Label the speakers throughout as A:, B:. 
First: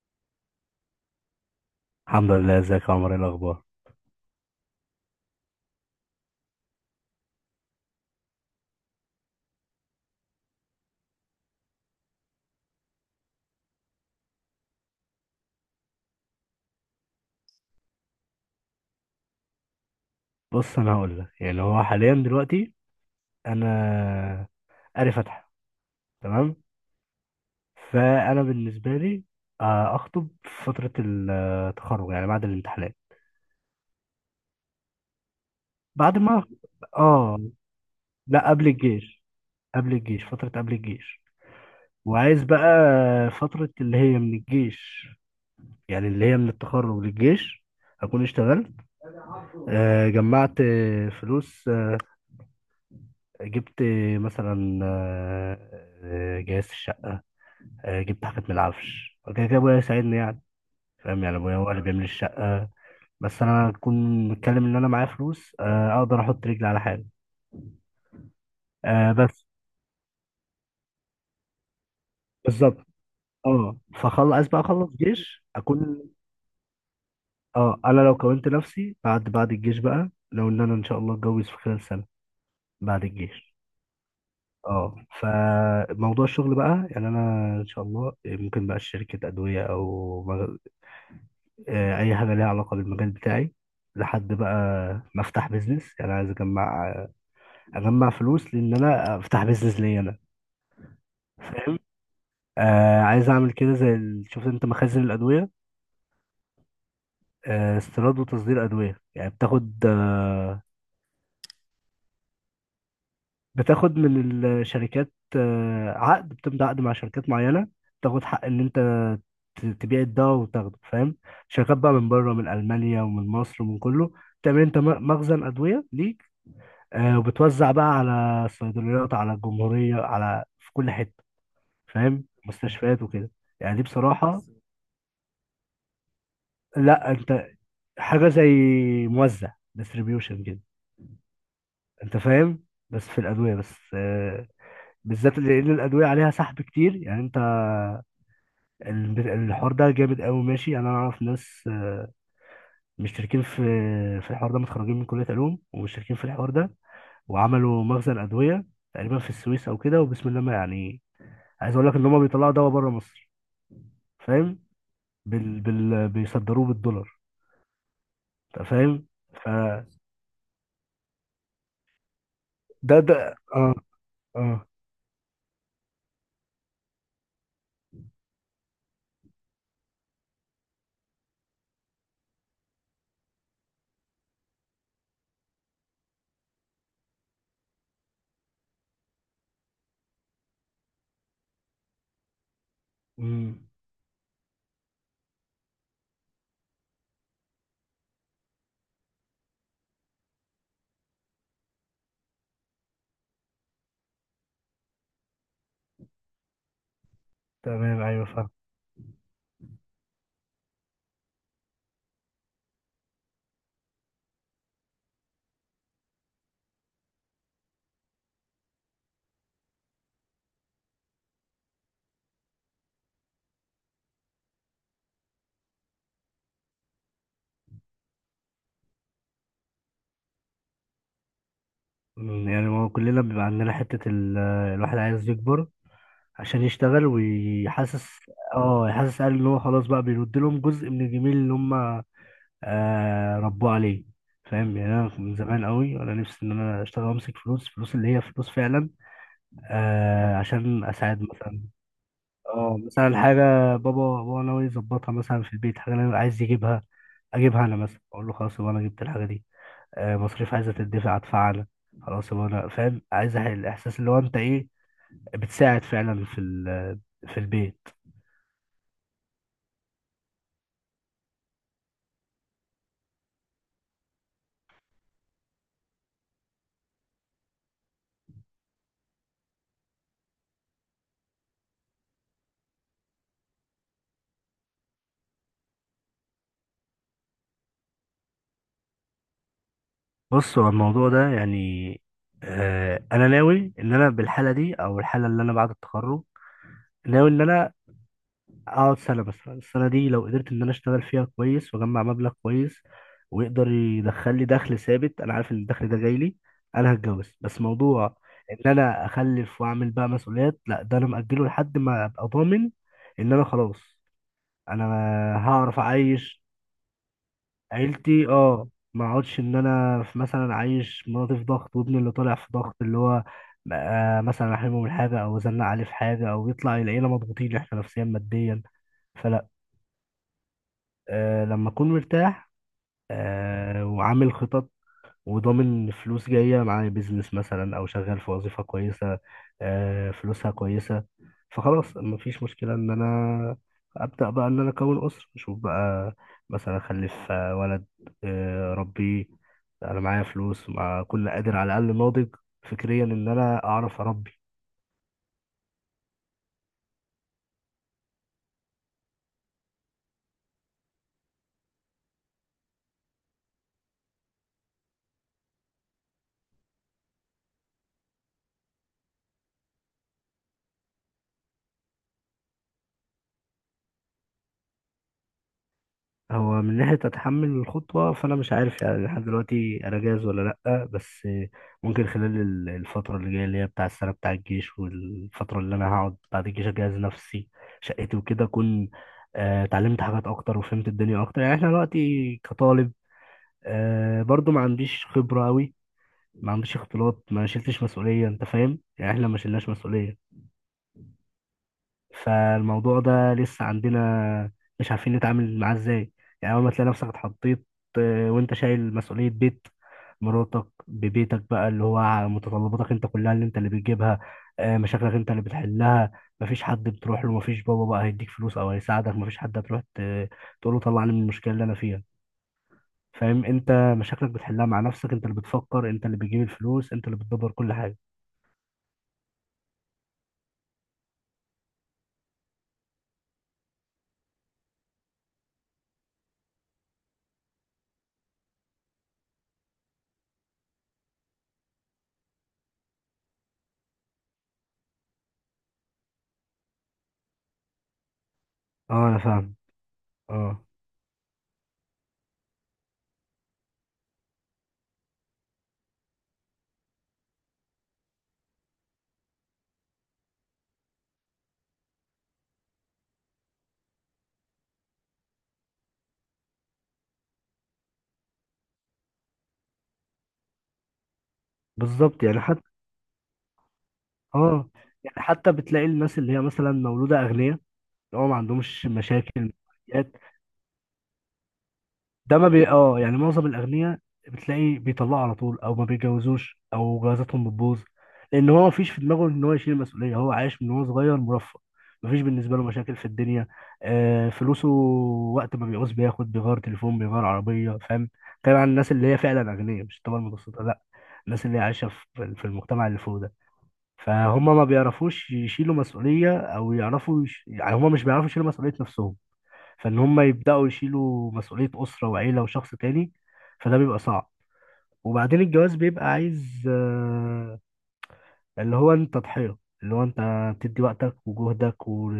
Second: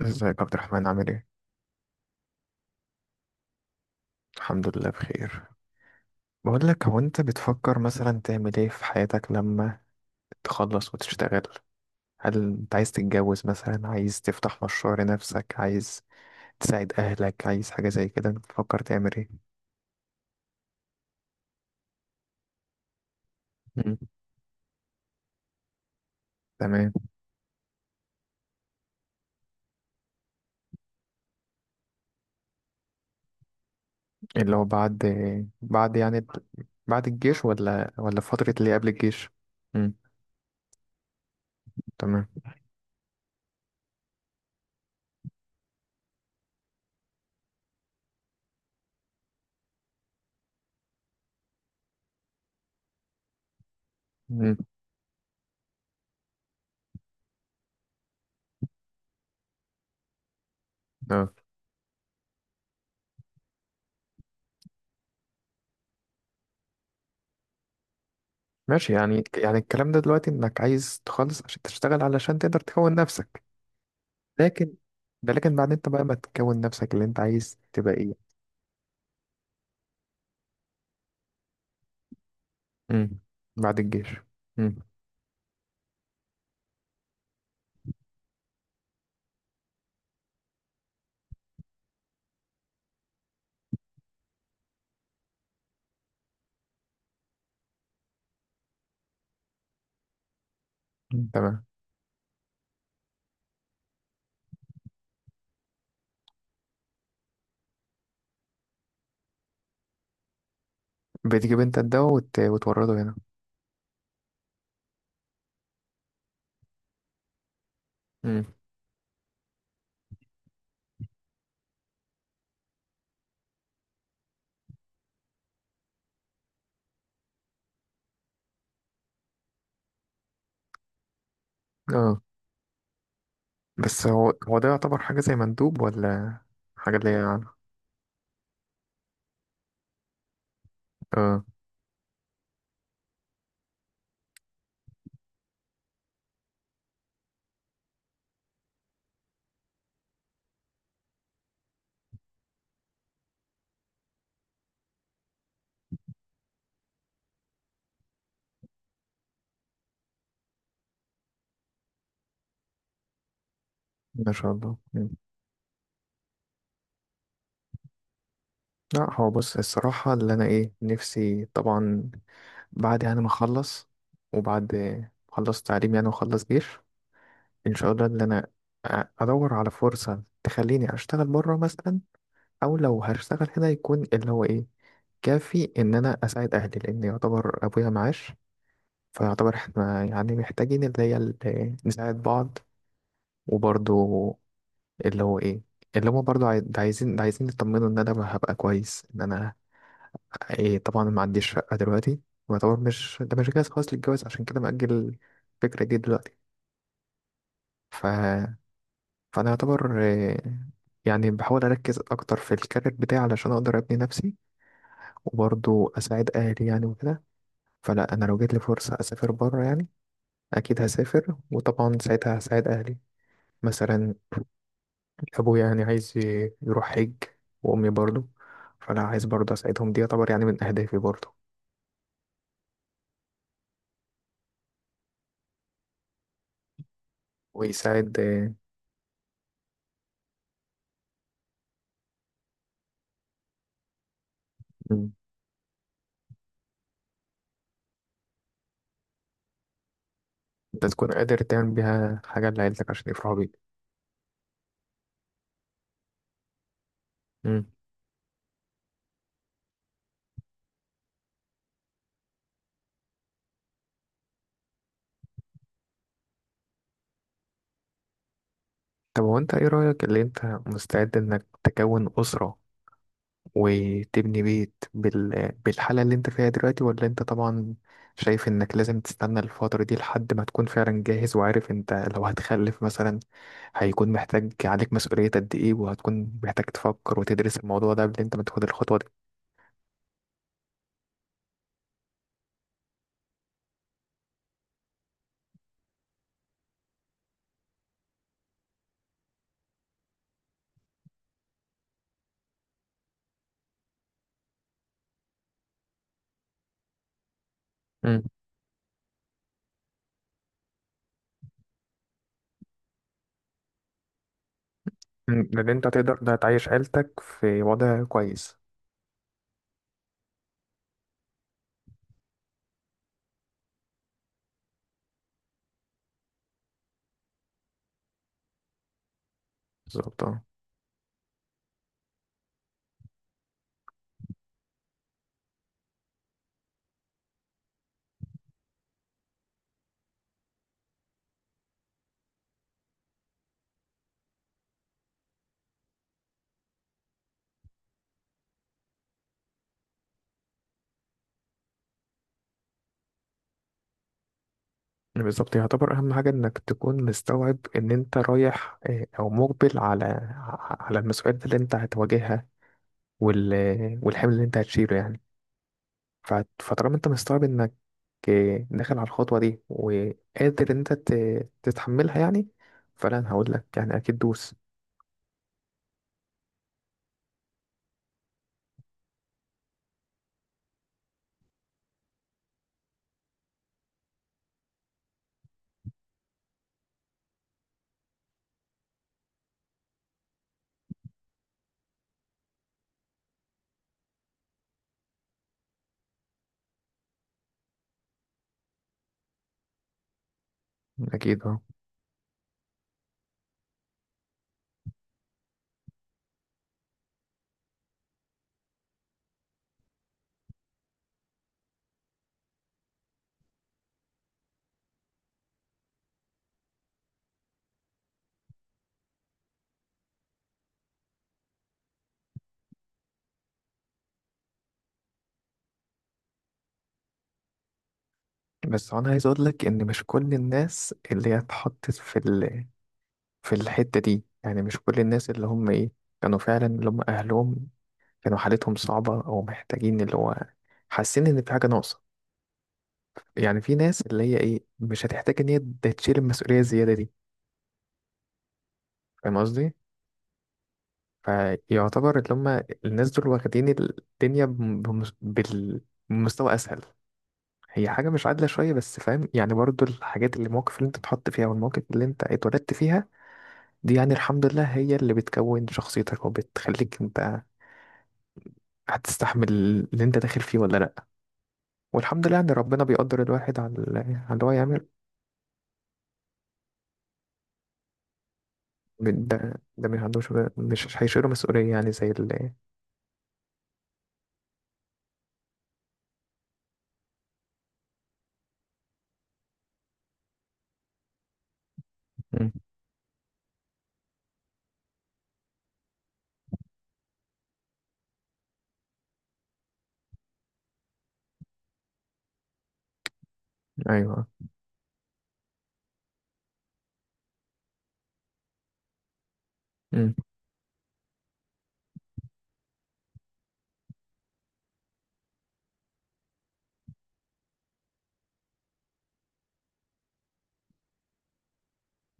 A: ازيك يا عبد الرحمن، عامل ايه؟
B: الحمد لله. ازيك يا عمر؟ ايه الاخبار؟
A: الحمد لله بخير. بقول لك، هو انت بتفكر مثلا تعمل ايه في حياتك لما تخلص وتشتغل؟ هل انت عايز تتجوز مثلا، عايز تفتح مشروع لنفسك، عايز تساعد اهلك، عايز حاجة زي كده؟ انت بتفكر تعمل ايه؟
B: بص، انا هقول لك، يعني هو حاليا دلوقتي
A: مم.
B: انا قاري فاتحه. تمام.
A: تمام.
B: فانا بالنسبه لي اخطب في فتره التخرج، يعني بعد الامتحانات.
A: اللي هو بعد، بعد يعني
B: بعد
A: ال-
B: ما
A: بعد
B: اه
A: الجيش، ولا
B: لا،
A: فترة
B: قبل
A: اللي قبل
B: الجيش.
A: الجيش؟
B: قبل
A: امم.
B: الجيش، فتره قبل الجيش.
A: تمام.
B: وعايز بقى فتره اللي هي من الجيش، يعني اللي هي من التخرج للجيش اكون اشتغلت، جمعت فلوس، جبت
A: امم.
B: مثلا جهاز الشقه، جبت حاجات من العفش وكده كده ابويا يساعدني يعني. فاهم؟
A: اه،
B: يعني ابويا هو اللي بيعمل الشقه، بس انا اكون متكلم ان انا معايا فلوس، اقدر احط رجلي على حاجه.
A: ماشي، يعني
B: بس
A: الكلام ده دلوقتي انك عايز تخلص عشان تشتغل، علشان تقدر
B: بالظبط.
A: تكون نفسك.
B: اه، فخلص بقى،
A: لكن
B: اخلص
A: ده
B: جيش
A: لكن بعد، انت بقى
B: اكون.
A: ما تكون نفسك اللي انت عايز
B: اه،
A: تبقى
B: انا لو
A: ايه؟
B: كونت نفسي بعد الجيش بقى، لو ان انا ان شاء الله اتجوز في خلال سنه بعد
A: امم.
B: الجيش.
A: بعد الجيش. امم.
B: اه، فموضوع الشغل بقى يعني انا ان شاء الله ممكن بقى شركه ادويه او اي حاجه ليها علاقه بالمجال بتاعي، لحد بقى ما افتح بيزنس. يعني عايز اجمع فلوس، لان انا افتح بيزنس ليا انا.
A: مم. تمام.
B: فاهم؟ آه، عايز اعمل كده زي شفت انت مخازن الادويه، آه، استيراد وتصدير ادويه. يعني بتاخد آه،
A: بتجيب انت الدواء وتورده هنا؟
B: بتاخد من الشركات آه، عقد، بتمضي عقد مع شركات معينه. بتاخد حق
A: امم.
B: ان انت تبيع الدواء وتاخده. فاهم؟ شركات بقى من بره، من المانيا ومن مصر ومن كله. تعمل انت مخزن ادويه ليك، آه، وبتوزع بقى على الصيدليات، على الجمهورية، على في كل حتة.
A: اه.
B: فاهم؟ مستشفيات وكده. يعني دي
A: بس هو
B: بصراحة.
A: هو ده يعتبر حاجة زي مندوب، ولا حاجة اللي
B: لا
A: هي يعني.
B: انت، حاجة زي موزع، ديستريبيوشن كده.
A: اه،
B: انت فاهم؟ بس في الأدوية بس، بالذات، لأن الأدوية عليها سحب كتير. يعني انت الحوار ده جامد قوي. ماشي؟ يعني انا اعرف ناس مشتركين في الحوار ده، متخرجين من كلية علوم ومشتركين في الحوار ده، وعملوا مخزن أدوية تقريبا في السويس او كده، وبسم الله ما يعني. عايز اقول لك ان هم بيطلعوا دواء بره مصر.
A: ما شاء
B: فاهم؟
A: الله. مم.
B: بيصدروه بالدولار. انت فاهم؟
A: لا، هو بص،
B: فده
A: الصراحة اللي انا ايه نفسي طبعا
B: ده
A: بعد يعني ما
B: اه،
A: اخلص،
B: اه،
A: وبعد ما اخلص تعليم يعني واخلص جيش، ان شاء الله اللي انا ادور على فرصة تخليني اشتغل بره مثلا، او لو هشتغل هنا يكون اللي هو ايه كافي ان انا اساعد اهلي، لان يعتبر ابويا معاش، فيعتبر احنا يعني محتاجين اللي هي نساعد بعض.
B: امم،
A: وبرضو اللي هو ايه، اللي هما برضو ده عايزين يطمنوا ان انا هبقى كويس، ان انا ايه طبعا ما عنديش شقة دلوقتي، ويعتبر مش جاهز خالص للجواز، عشان كده مأجل الفكرة دي دلوقتي.
B: تمام،
A: ف...
B: ايوه، فاهم.
A: فانا يعتبر إيه، يعني بحاول اركز اكتر في الكارير بتاعي علشان اقدر ابني نفسي، وبرضو اساعد اهلي يعني وكده. فلا، انا لو جات لي فرصه اسافر بره يعني اكيد هسافر، وطبعا ساعتها هساعد اهلي. مثلا ابويا يعني عايز يروح حج، وامي برضو. فانا عايز برضو اساعدهم، دي يعتبر يعني من اهدافي برضو.
B: أمم، يعني هو كلنا بيبقى عندنا حتة الواحد عايز يكبر عشان يشتغل ويحسس.
A: ويساعد
B: اه، يحسس، قال ان هو خلاص بقى بيرد لهم جزء من الجميل اللي هم ربوه عليه. فاهم؟ يعني انا
A: مم،
B: من زمان قوي وانا نفسي ان انا اشتغل وامسك فلوس، فلوس اللي هي فلوس فعلا، آه، عشان
A: انت تكون
B: اساعد
A: قادر
B: مثلا.
A: تعمل بيها حاجه
B: اه،
A: لعيلتك عشان
B: مثلا
A: يفرحوا بيك.
B: حاجة بابا هو ناوي يظبطها مثلا في البيت، حاجة أنا عايز يجيبها أجيبها
A: مم.
B: أنا، مثلا أقول له خلاص يبقى أنا جبت الحاجة دي. آه، مصاريف عايزة تدفع، أدفع أنا. خلاص، يبقى أنا فاهم. عايز الإحساس اللي هو أنت إيه، بتساعد فعلا في في البيت.
A: طب هو انت ايه رايك، اللي انت مستعد انك تكون اسره وتبني بيت بالحالة اللي انت فيها دلوقتي، ولا انت طبعا شايف انك لازم تستنى الفترة دي لحد ما تكون فعلا جاهز، وعارف انت لو هتخلف مثلا هيكون محتاج عليك مسؤولية قد ايه، وهتكون محتاج تفكر وتدرس الموضوع ده قبل انت ما تاخد الخطوة دي؟
B: بص، هو الموضوع ده يعني، آه، أنا ناوي إن أنا بالحالة دي، أو الحالة اللي أنا بعد التخرج، ناوي إن أنا اقعد سنه بس. السنه دي لو قدرت ان انا اشتغل فيها كويس واجمع مبلغ كويس ويقدر يدخل لي دخل ثابت، انا عارف ان الدخل ده جاي لي، انا هتجوز. بس موضوع
A: مم.
B: ان انا اخلف واعمل بقى مسؤوليات، لا، ده انا مأجله لحد ما ابقى ضامن ان انا خلاص. انا
A: لأن
B: هعرف
A: أنت هتقدر ده
B: اعيش
A: تعيش عيلتك في وضع
B: عيلتي.
A: كويس.
B: اه، ما اقعدش ان انا في مثلا عايش مراتي في ضغط، وابني اللي طالع في ضغط، اللي هو مثلا احرمه من حاجه او ازنق عليه في حاجه، او يطلع العيله مضغوطين احنا نفسيا ماديا. فلا.
A: بالظبط اه.
B: أه، لما أكون مرتاح، أه وعامل خطط، وضامن فلوس جاية معايا، بيزنس مثلا أو شغال في وظيفة كويسة، أه فلوسها كويسة. فخلاص مفيش مشكلة إن أنا أبدأ بقى إن أنا أكون أسرة، أشوف بقى مثلا أخلف ولد، أه ربيه. أنا معايا فلوس، مع كل قادر، على الأقل ناضج فكريا إن أنا أعرف أربي.
A: بالظبط، يعتبر أهم حاجة إنك تكون مستوعب إن أنت رايح أو مقبل على على المسؤوليات اللي أنت هتواجهها وال... والحمل اللي انت هتشيله يعني. ف- فطالما انت مستوعب انك إيه، داخل على الخطوة دي وقادر ان انت تتحملها يعني، فلا انا هقول لك يعني اكيد دوس.
B: هو من ناحية أتحمل الخطوة، فأنا مش عارف يعني، لحد دلوقتي أنا جاهز ولا لأ، بس ممكن خلال الفترة اللي جاية اللي هي بتاع السنة بتاع الجيش، والفترة اللي أنا هقعد بعد الجيش، أجهز نفسي، شقتي وكده، أكون اتعلمت حاجات أكتر وفهمت الدنيا أكتر. يعني إحنا دلوقتي كطالب، برضو ما عنديش خبرة أوي، ما عنديش اختلاط، ما شلتش مسؤولية. أنت فاهم يعني؟ إحنا ما شلناش مسؤولية،
A: اكيد اه.
B: فالموضوع ده لسه عندنا مش عارفين نتعامل معاه ازاي. يعني اول ما تلاقي نفسك اتحطيت وانت شايل مسؤولية بيت، مراتك ببيتك بقى، اللي هو على متطلباتك انت كلها اللي انت اللي بتجيبها، مشاكلك انت اللي بتحلها، مفيش حد بتروح له، مفيش بابا بقى هيديك فلوس او هيساعدك، مفيش حد هتروح تقول له طلعني من المشكلة اللي انا فيها. فاهم انت؟ مشاكلك بتحلها مع نفسك، انت اللي بتفكر، انت اللي بتجيب الفلوس، انت اللي بتدبر كل حاجة.
A: بس انا عايز اقول لك ان مش كل الناس اللي هي اتحطت في في الحتة دي، يعني مش كل الناس اللي هم ايه كانوا فعلا اللي هم اهلهم كانوا حالتهم صعبة، او محتاجين اللي هو حاسين ان في حاجة ناقصة. يعني في ناس اللي هي ايه مش هتحتاج ان هي تشيل المسؤولية الزيادة دي.
B: اه، انا
A: فاهم
B: فاهم.
A: قصدي؟
B: اه
A: فيعتبر اللي هم الناس دول واخدين الدنيا بمستوى أسهل. هي حاجة مش عادلة شوية، بس فاهم يعني، برضو الحاجات اللي المواقف اللي انت اتحط فيها والمواقف اللي انت اتولدت فيها دي يعني الحمد لله هي اللي بتكون شخصيتك وبتخليك انت هتستحمل اللي انت داخل فيه ولا لأ.
B: بالظبط
A: والحمد لله
B: يعني
A: ان
B: حتى.
A: ربنا بيقدر الواحد على على اللي هو
B: اه
A: يعمل.
B: يعني حتى بتلاقي الناس اللي هي مثلا مولودة أغنياء، اللي هو ما عندهمش
A: من
B: مشاكل
A: ده من
B: ماديات.
A: عنده، مش عندوش مش هيشيله مسؤولية يعني زي
B: ده ما
A: اللي.
B: بي اه يعني معظم الأغنياء بتلاقي بيطلعوا على طول، أو ما بيتجوزوش، أو جوازاتهم بتبوظ، لأن هو ما فيش في دماغه إن هو يشيل المسؤولية. هو عايش من وهو صغير مرفه، ما فيش
A: مم.
B: بالنسبة له مشاكل في الدنيا. آه، فلوسه، وقت ما بيعوز بياخد، بيغير تليفون، بيغير عربية. فاهم؟ كلام عن الناس اللي هي فعلا أغنياء، مش الطبقة المتوسطة لا، الناس اللي هي عايشة في المجتمع اللي فوق ده.
A: ايوه.
B: فهم ما بيعرفوش يشيلوا مسؤولية، أو يعرفوا يعني هم مش بيعرفوا يشيلوا مسؤولية نفسهم، فإن
A: مم.
B: هم يبدأوا يشيلوا مسؤولية أسرة وعيلة وشخص تاني، فده بيبقى صعب. وبعدين الجواز بيبقى عايز اللي هو أنت ضحية، اللي هو أنت تدي وقتك وجهدك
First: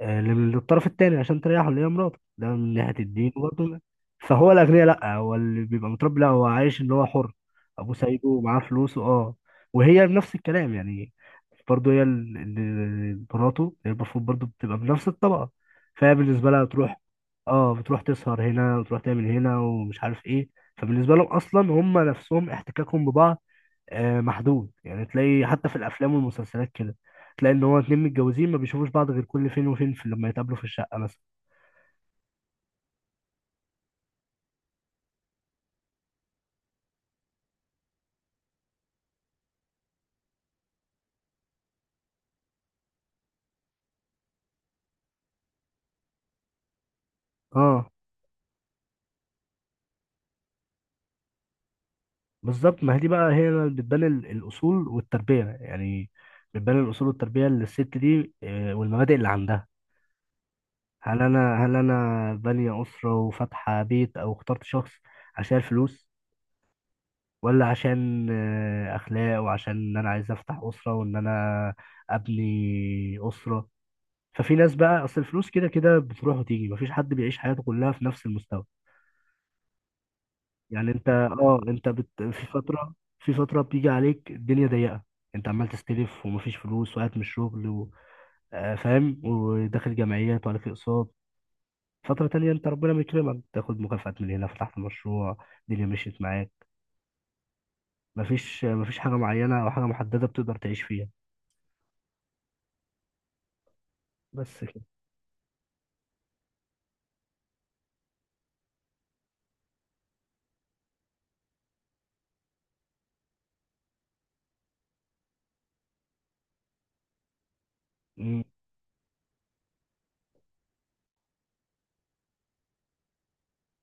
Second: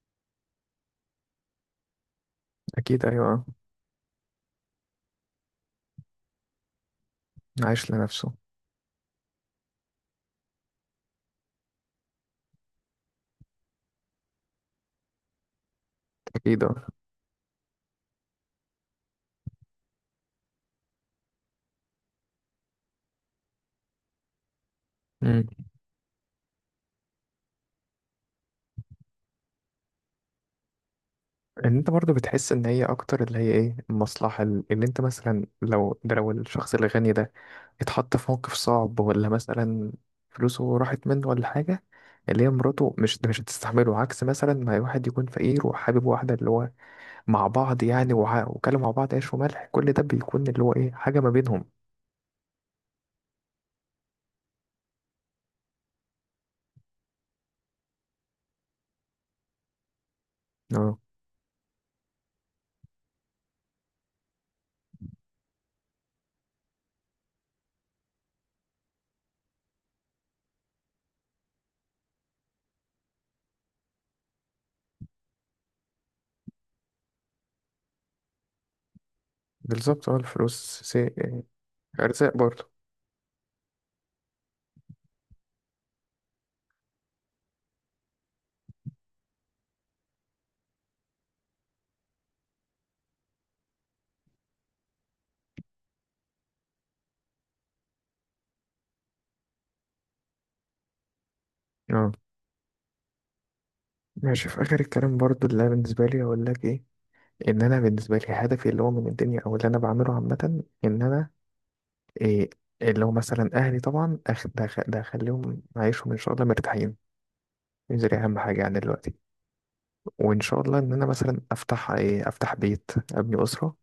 B: للطرف التاني عشان تريحه، اللي هي مراته، ده من ناحية
A: اكيد
B: الدين
A: ايوه.
B: برضه. فهو الأغنياء لأ، هو اللي بيبقى متربي لأ، هو عايش إن هو حر.
A: عايش
B: أبوه سايبه
A: لنفسه.
B: ومعاه فلوسه. أه، وهي بنفس الكلام يعني، برضه هي مراته، هي المفروض برضه بتبقى بنفس الطبقة. فهي بالنسبة
A: اكيد
B: لها
A: اه.
B: بتروح. أه بتروح تسهر هنا وتروح تعمل هنا ومش عارف إيه. فبالنسبة لهم أصلا هم نفسهم احتكاكهم ببعض محدود. يعني
A: مم.
B: تلاقي حتى في الافلام والمسلسلات كده، تلاقي ان هو اتنين متجوزين ما بيشوفوش بعض غير كل فين وفين، في لما يتقابلوا في الشقه مثلا.
A: ان انت برضو بتحس ان هي اكتر اللي هي ايه المصلحة اللي انت مثلا لو لو الشخص الغني ده اتحط في موقف صعب، ولا مثلا فلوسه راحت منه ولا حاجة، اللي هي مراته مش هتستحمله، عكس مثلا ما واحد يكون فقير وحابب واحدة اللي هو مع بعض
B: اه
A: يعني، وكانوا مع بعض عيش وملح، كل ده بيكون اللي هو ايه حاجة ما بينهم.
B: بالظبط. ما هي دي بقى هي اللي بتبان الاصول والتربيه يعني، بتبان الاصول والتربيه للست دي، والمبادئ اللي عندها.
A: اه
B: هل انا بانيه اسره وفاتحه بيت، او اخترت شخص عشان الفلوس، ولا عشان اخلاق، وعشان ان انا عايز افتح اسره وان انا ابني اسره. ففي ناس بقى، اصل الفلوس كده كده بتروح وتيجي، مفيش حد بيعيش حياته كلها في نفس المستوى.
A: بالظبط اه. الفلوس
B: يعني انت اه، انت
A: ارزاق
B: في
A: برضو.
B: فتره، بتيجي عليك الدنيا ضيقه، انت عمال تستلف ومفيش فلوس وقاعد من الشغل فاهم؟ وداخل جمعيات وعليك اقساط. فتره تانية انت ربنا بيكرمك، تاخد مكافآت من هنا، فتحت مشروع، الدنيا مشيت معاك. مفيش حاجه معينه او حاجه محدده بتقدر تعيش فيها.
A: اه ماشي. في
B: بس
A: اخر
B: كده.
A: الكلام برضو، اللي أنا بالنسبة لي اقول لك ايه، ان انا بالنسبه لي هدفي اللي هو من الدنيا او اللي انا بعمله عامه، ان انا إيه اللي هو مثلا اهلي طبعا أخ- ده أخ- ده اخليهم عايشهم ان شاء الله مرتاحين. دي اهم
B: مم.
A: حاجه يعني دلوقتي. وان شاء الله ان انا مثلا افتح بيت، ابني اسره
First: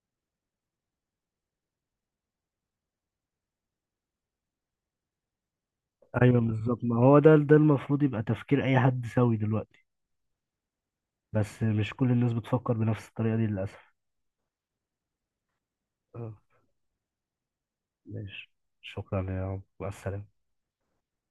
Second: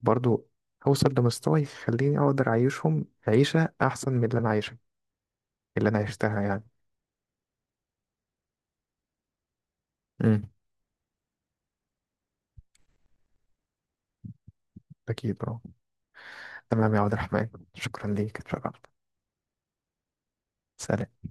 A: برضو، هوصل لمستوى يخليني اقدر اعيشهم عيشه احسن من اللي انا عايشها، اللي انا عشتها
B: ايوه
A: يعني.
B: بالظبط. ما هو ده المفروض يبقى تفكير اي حد سوي دلوقتي،
A: مم.
B: بس مش كل الناس بتفكر بنفس الطريقة دي للأسف.
A: اكيد اه.
B: اه،
A: تمام يا عبد الرحمن، شكرا ليك،
B: ماشي.
A: اتشرفت.
B: شكرا يا عم، مع السلامة.
A: سلام.